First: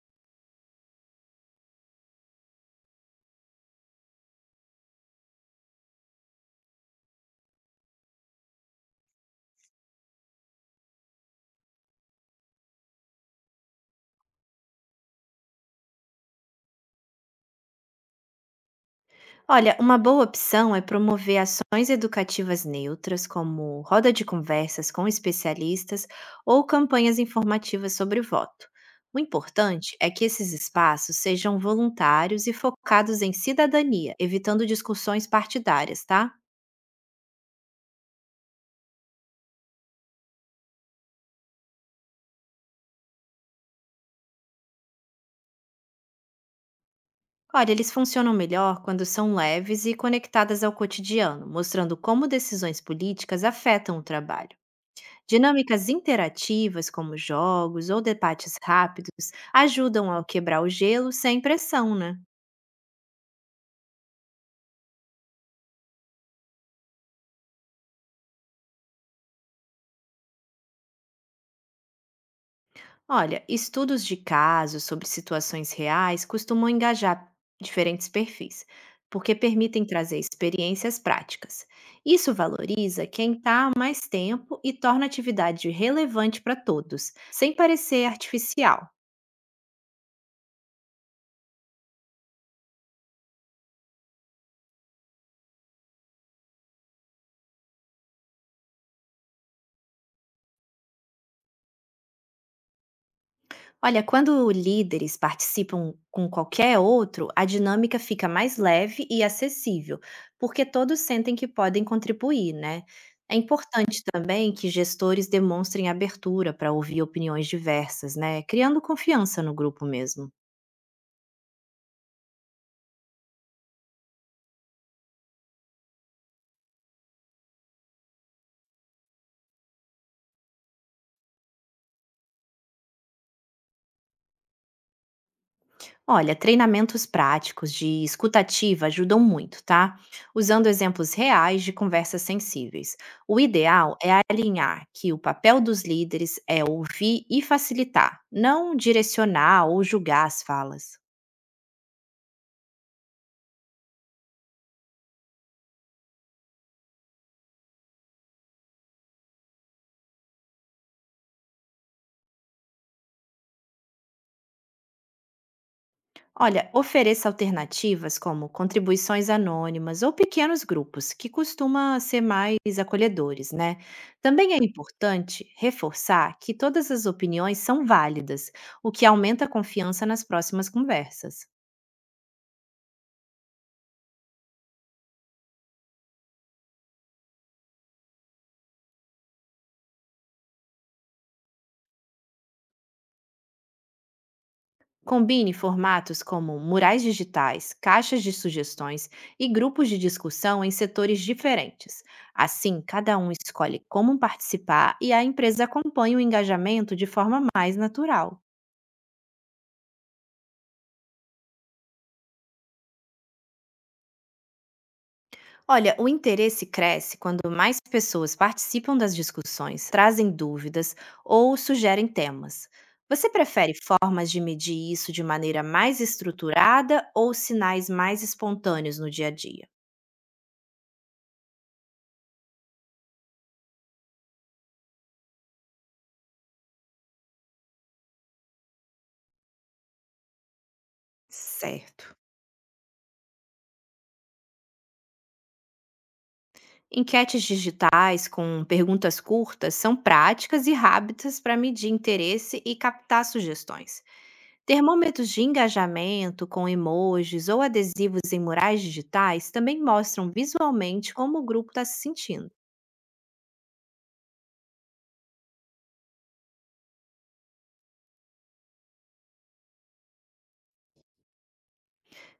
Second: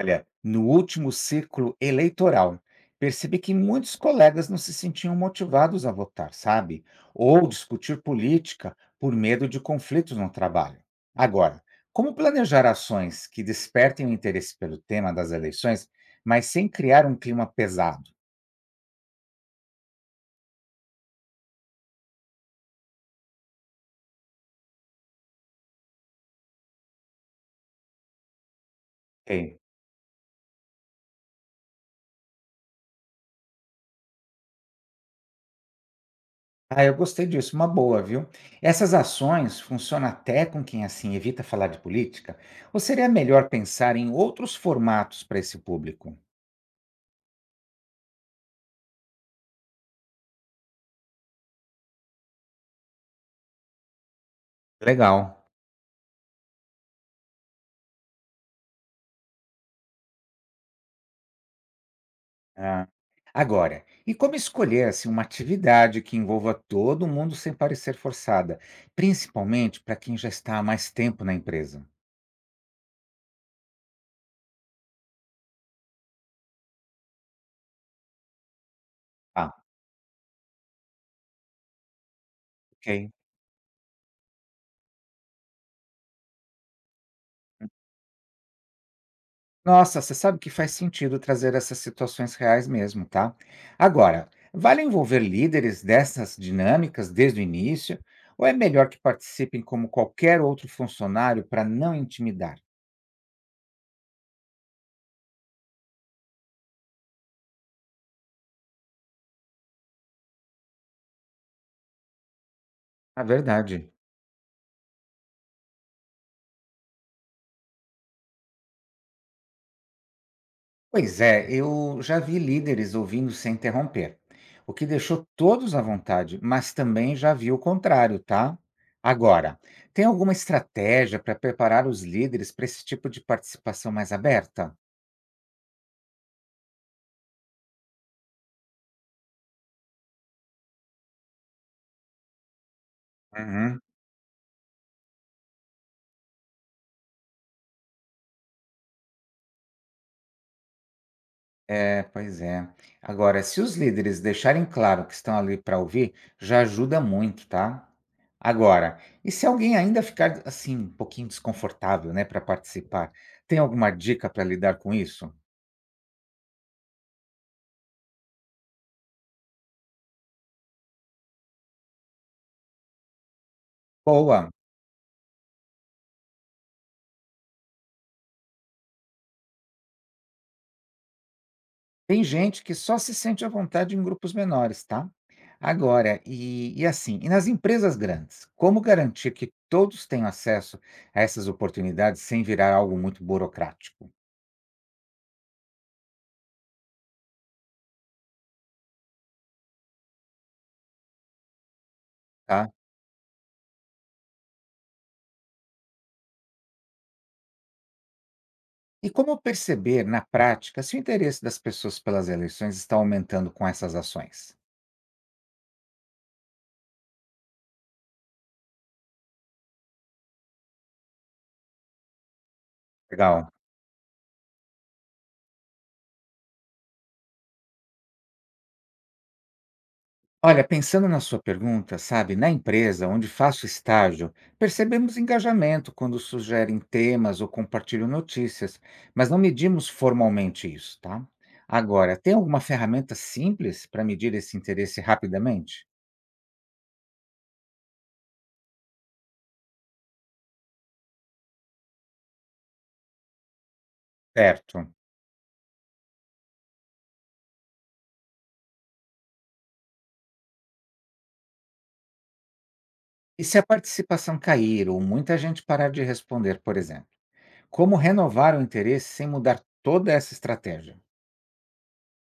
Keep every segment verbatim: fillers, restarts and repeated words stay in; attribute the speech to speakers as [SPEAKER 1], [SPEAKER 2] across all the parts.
[SPEAKER 1] Olha, no último ciclo eleitoral, percebi que muitos colegas não se sentiam motivados a votar, sabe? Ou discutir política por medo de conflitos no trabalho. Agora, como planejar ações que despertem o interesse pelo tema das eleições, mas sem criar um clima pesado?
[SPEAKER 2] Olha, uma boa opção é promover ações educativas neutras, como roda de conversas com especialistas ou campanhas informativas sobre o voto. O
[SPEAKER 1] Ei,
[SPEAKER 2] importante é que esses espaços sejam voluntários e focados em cidadania, evitando discussões partidárias, tá?
[SPEAKER 1] ah, eu gostei disso, uma boa, viu? Essas ações funcionam até com quem assim evita falar de política? Ou seria melhor pensar em outros formatos para esse público?
[SPEAKER 2] Olha, eles funcionam melhor quando são leves e conectadas ao cotidiano, mostrando como decisões políticas afetam o trabalho.
[SPEAKER 1] Legal.
[SPEAKER 2] Dinâmicas interativas, como jogos ou debates rápidos, ajudam a quebrar o gelo sem pressão, né?
[SPEAKER 1] Ah. Agora, e como escolher assim, uma atividade que envolva todo mundo sem parecer forçada, principalmente para quem já está há mais tempo na empresa?
[SPEAKER 2] Olha, estudos de casos sobre situações reais costumam engajar diferentes perfis, porque
[SPEAKER 1] Ah,
[SPEAKER 2] permitem trazer experiências práticas. Isso valoriza
[SPEAKER 1] ok.
[SPEAKER 2] quem está há mais tempo e torna a atividade relevante para todos, sem parecer artificial.
[SPEAKER 1] Nossa, você sabe que faz sentido trazer essas situações reais mesmo, tá? Agora, vale envolver líderes dessas dinâmicas desde o início, ou é melhor que participem como qualquer outro funcionário para não intimidar?
[SPEAKER 2] Olha, quando líderes participam com qualquer outro, a dinâmica fica mais leve e acessível, porque todos sentem que podem contribuir, né?
[SPEAKER 1] A
[SPEAKER 2] É
[SPEAKER 1] verdade.
[SPEAKER 2] importante também que gestores demonstrem abertura para ouvir opiniões diversas, né? Criando confiança no grupo mesmo.
[SPEAKER 1] Pois é, eu já vi líderes ouvindo sem interromper, o que deixou todos à vontade, mas também já vi o contrário, tá? Agora, tem alguma estratégia para preparar os líderes para esse tipo de participação mais aberta?
[SPEAKER 2] Olha, treinamentos práticos de escutativa ajudam muito, tá? Usando exemplos reais de conversas sensíveis. O
[SPEAKER 1] Uhum.
[SPEAKER 2] ideal é alinhar que o papel dos líderes é ouvir e facilitar, não direcionar ou julgar as falas.
[SPEAKER 1] É, pois é. Agora, se os líderes deixarem claro que estão ali para ouvir, já ajuda muito, tá? Agora, e se alguém ainda ficar assim, um pouquinho desconfortável, né, para participar, tem alguma dica para lidar com isso?
[SPEAKER 2] Olha, ofereça alternativas como contribuições anônimas ou pequenos grupos, que costuma ser mais acolhedores, né?
[SPEAKER 1] Boa!
[SPEAKER 2] Também é importante reforçar que todas as opiniões são válidas, o que aumenta a confiança nas próximas conversas.
[SPEAKER 1] Tem gente que só se sente à vontade em grupos menores, tá? Agora, e, e assim, e nas empresas grandes, como garantir que todos tenham acesso a essas oportunidades sem virar algo muito burocrático,
[SPEAKER 2] Combine formatos como murais digitais, caixas de sugestões e grupos de discussão em setores diferentes.
[SPEAKER 1] tá?
[SPEAKER 2] Assim, cada um escolhe como participar e a empresa acompanha o engajamento de forma mais natural.
[SPEAKER 1] E como perceber na prática se o interesse das pessoas pelas eleições está aumentando com essas ações?
[SPEAKER 2] Olha, o interesse cresce quando mais pessoas participam das discussões, trazem dúvidas ou sugerem temas. Você
[SPEAKER 1] Legal.
[SPEAKER 2] prefere formas de medir isso de maneira mais estruturada ou sinais mais espontâneos no dia a dia?
[SPEAKER 1] Olha, pensando na sua pergunta, sabe, na empresa onde faço estágio, percebemos engajamento quando sugerem temas ou compartilham notícias, mas não medimos formalmente isso, tá?
[SPEAKER 2] Certo.
[SPEAKER 1] Agora, tem alguma ferramenta simples para medir esse interesse rapidamente?
[SPEAKER 2] Enquetes digitais com perguntas curtas são práticas e rápidas para medir interesse e captar sugestões.
[SPEAKER 1] Certo.
[SPEAKER 2] Termômetros de engajamento com emojis ou adesivos em murais digitais também mostram visualmente como o grupo está se sentindo.
[SPEAKER 1] E se a participação cair ou muita gente parar de responder, por exemplo? Como renovar o interesse sem mudar toda essa estratégia?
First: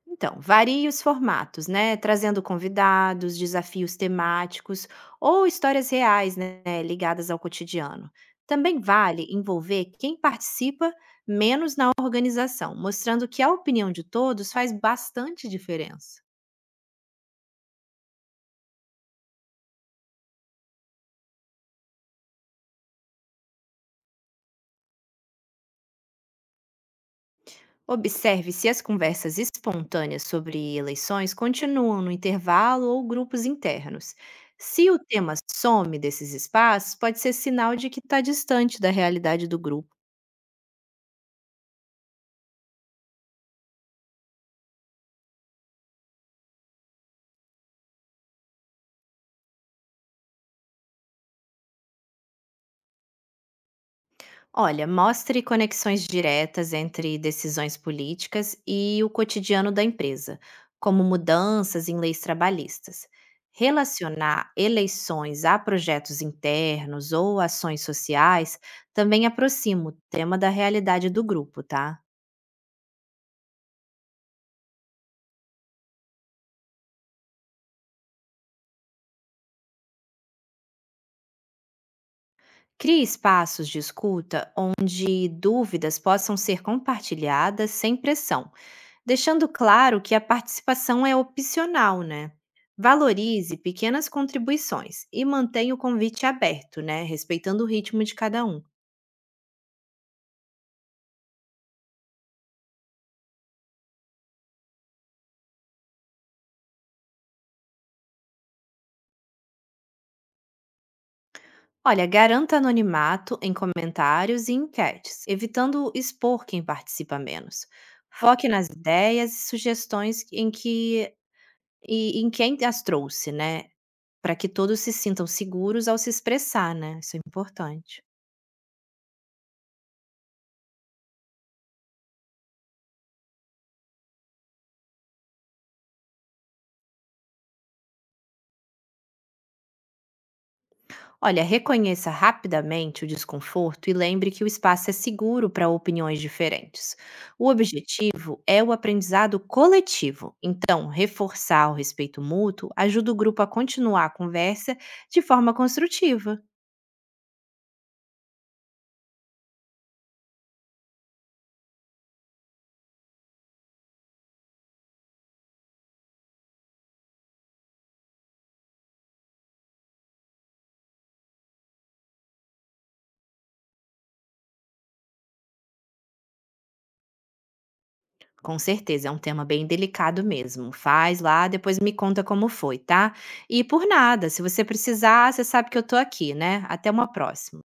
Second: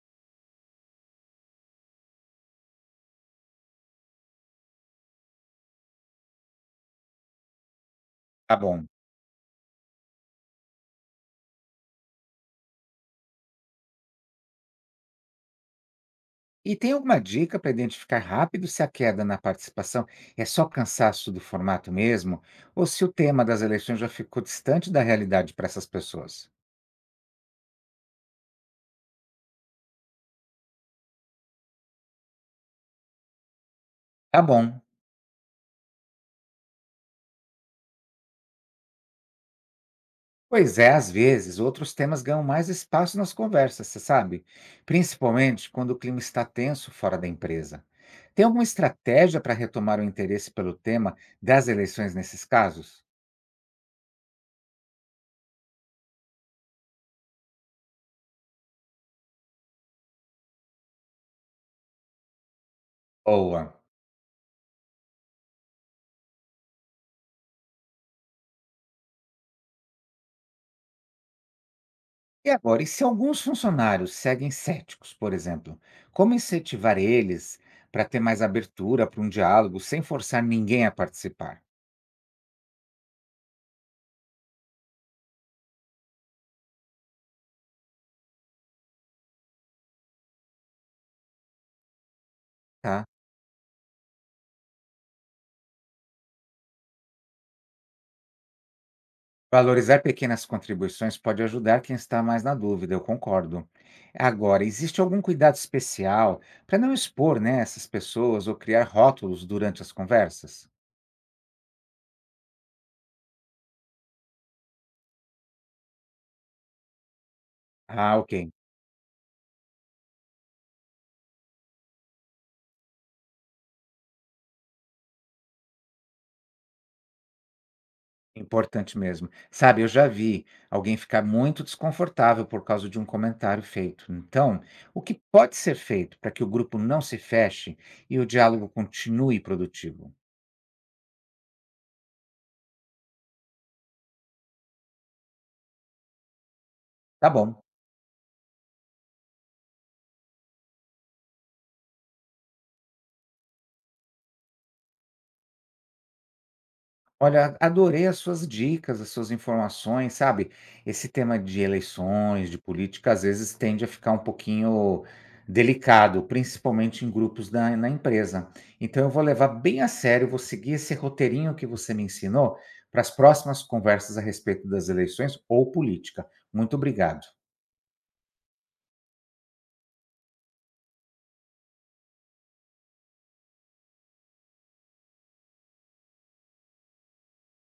[SPEAKER 2] Então, varie os formatos, né? Trazendo convidados, desafios temáticos ou histórias reais, né? Ligadas ao cotidiano.
[SPEAKER 1] Tá
[SPEAKER 2] Também
[SPEAKER 1] bom.
[SPEAKER 2] vale envolver quem participa menos na organização, mostrando que a opinião de todos faz bastante diferença.
[SPEAKER 1] E tem alguma dica para identificar rápido se a queda na participação é só cansaço do formato mesmo, ou se o tema das eleições já ficou distante da realidade para essas pessoas?
[SPEAKER 2] Observe se as conversas espontâneas sobre eleições continuam no intervalo ou grupos internos.
[SPEAKER 1] Tá bom.
[SPEAKER 2] Se o tema some desses espaços, pode ser sinal de que está distante da realidade do grupo.
[SPEAKER 1] Pois é, às vezes outros temas ganham mais espaço nas conversas, você sabe? Principalmente quando o clima está tenso fora da empresa. Tem alguma estratégia para retomar o interesse pelo tema das eleições nesses casos?
[SPEAKER 2] Olha, mostre conexões diretas entre decisões políticas e o cotidiano da empresa, como mudanças em leis trabalhistas.
[SPEAKER 1] Boa.
[SPEAKER 2] Relacionar eleições a projetos internos ou ações sociais também aproxima o tema da realidade do grupo, tá?
[SPEAKER 1] E agora, e se alguns funcionários seguem céticos, por exemplo, como incentivar eles para ter mais abertura para um diálogo sem forçar ninguém a participar,
[SPEAKER 2] Crie espaços de escuta onde dúvidas possam ser compartilhadas sem pressão, deixando claro que a participação é opcional, né?
[SPEAKER 1] tá?
[SPEAKER 2] Valorize pequenas contribuições e mantenha o convite aberto, né? Respeitando o ritmo de cada um.
[SPEAKER 1] Valorizar pequenas contribuições pode ajudar quem está mais na dúvida, eu concordo. Agora, existe algum cuidado especial para não expor, né, essas pessoas ou criar rótulos durante as conversas?
[SPEAKER 2] Olha, garanta anonimato em comentários e enquetes, evitando expor quem participa menos.
[SPEAKER 1] Ah,
[SPEAKER 2] Foque
[SPEAKER 1] ok.
[SPEAKER 2] nas ideias e sugestões em que e em quem as trouxe, né? Para que todos se sintam seguros ao se expressar, né, isso é importante.
[SPEAKER 1] Importante mesmo. Sabe, eu já vi alguém ficar muito desconfortável por causa de um comentário feito. Então, o que pode ser feito para que o grupo não se feche e o diálogo continue produtivo?
[SPEAKER 2] Olha, reconheça rapidamente o desconforto e lembre que o espaço é seguro para opiniões diferentes.
[SPEAKER 1] Tá
[SPEAKER 2] O
[SPEAKER 1] bom.
[SPEAKER 2] objetivo é o aprendizado coletivo, então reforçar o respeito mútuo ajuda o grupo a continuar a conversa de forma construtiva.
[SPEAKER 1] Olha, adorei as suas dicas, as suas informações, sabe? Esse tema de eleições, de política, às vezes tende a ficar um pouquinho delicado, principalmente em grupos da, na empresa. Então, eu vou levar bem a sério, vou seguir esse roteirinho que você me ensinou para as próximas conversas a respeito das eleições ou política. Muito obrigado.
[SPEAKER 2] Com certeza, é um tema bem delicado mesmo. Faz lá, depois me conta como foi, tá? E por nada, se você precisar, você sabe que eu tô aqui, né? Até uma próxima.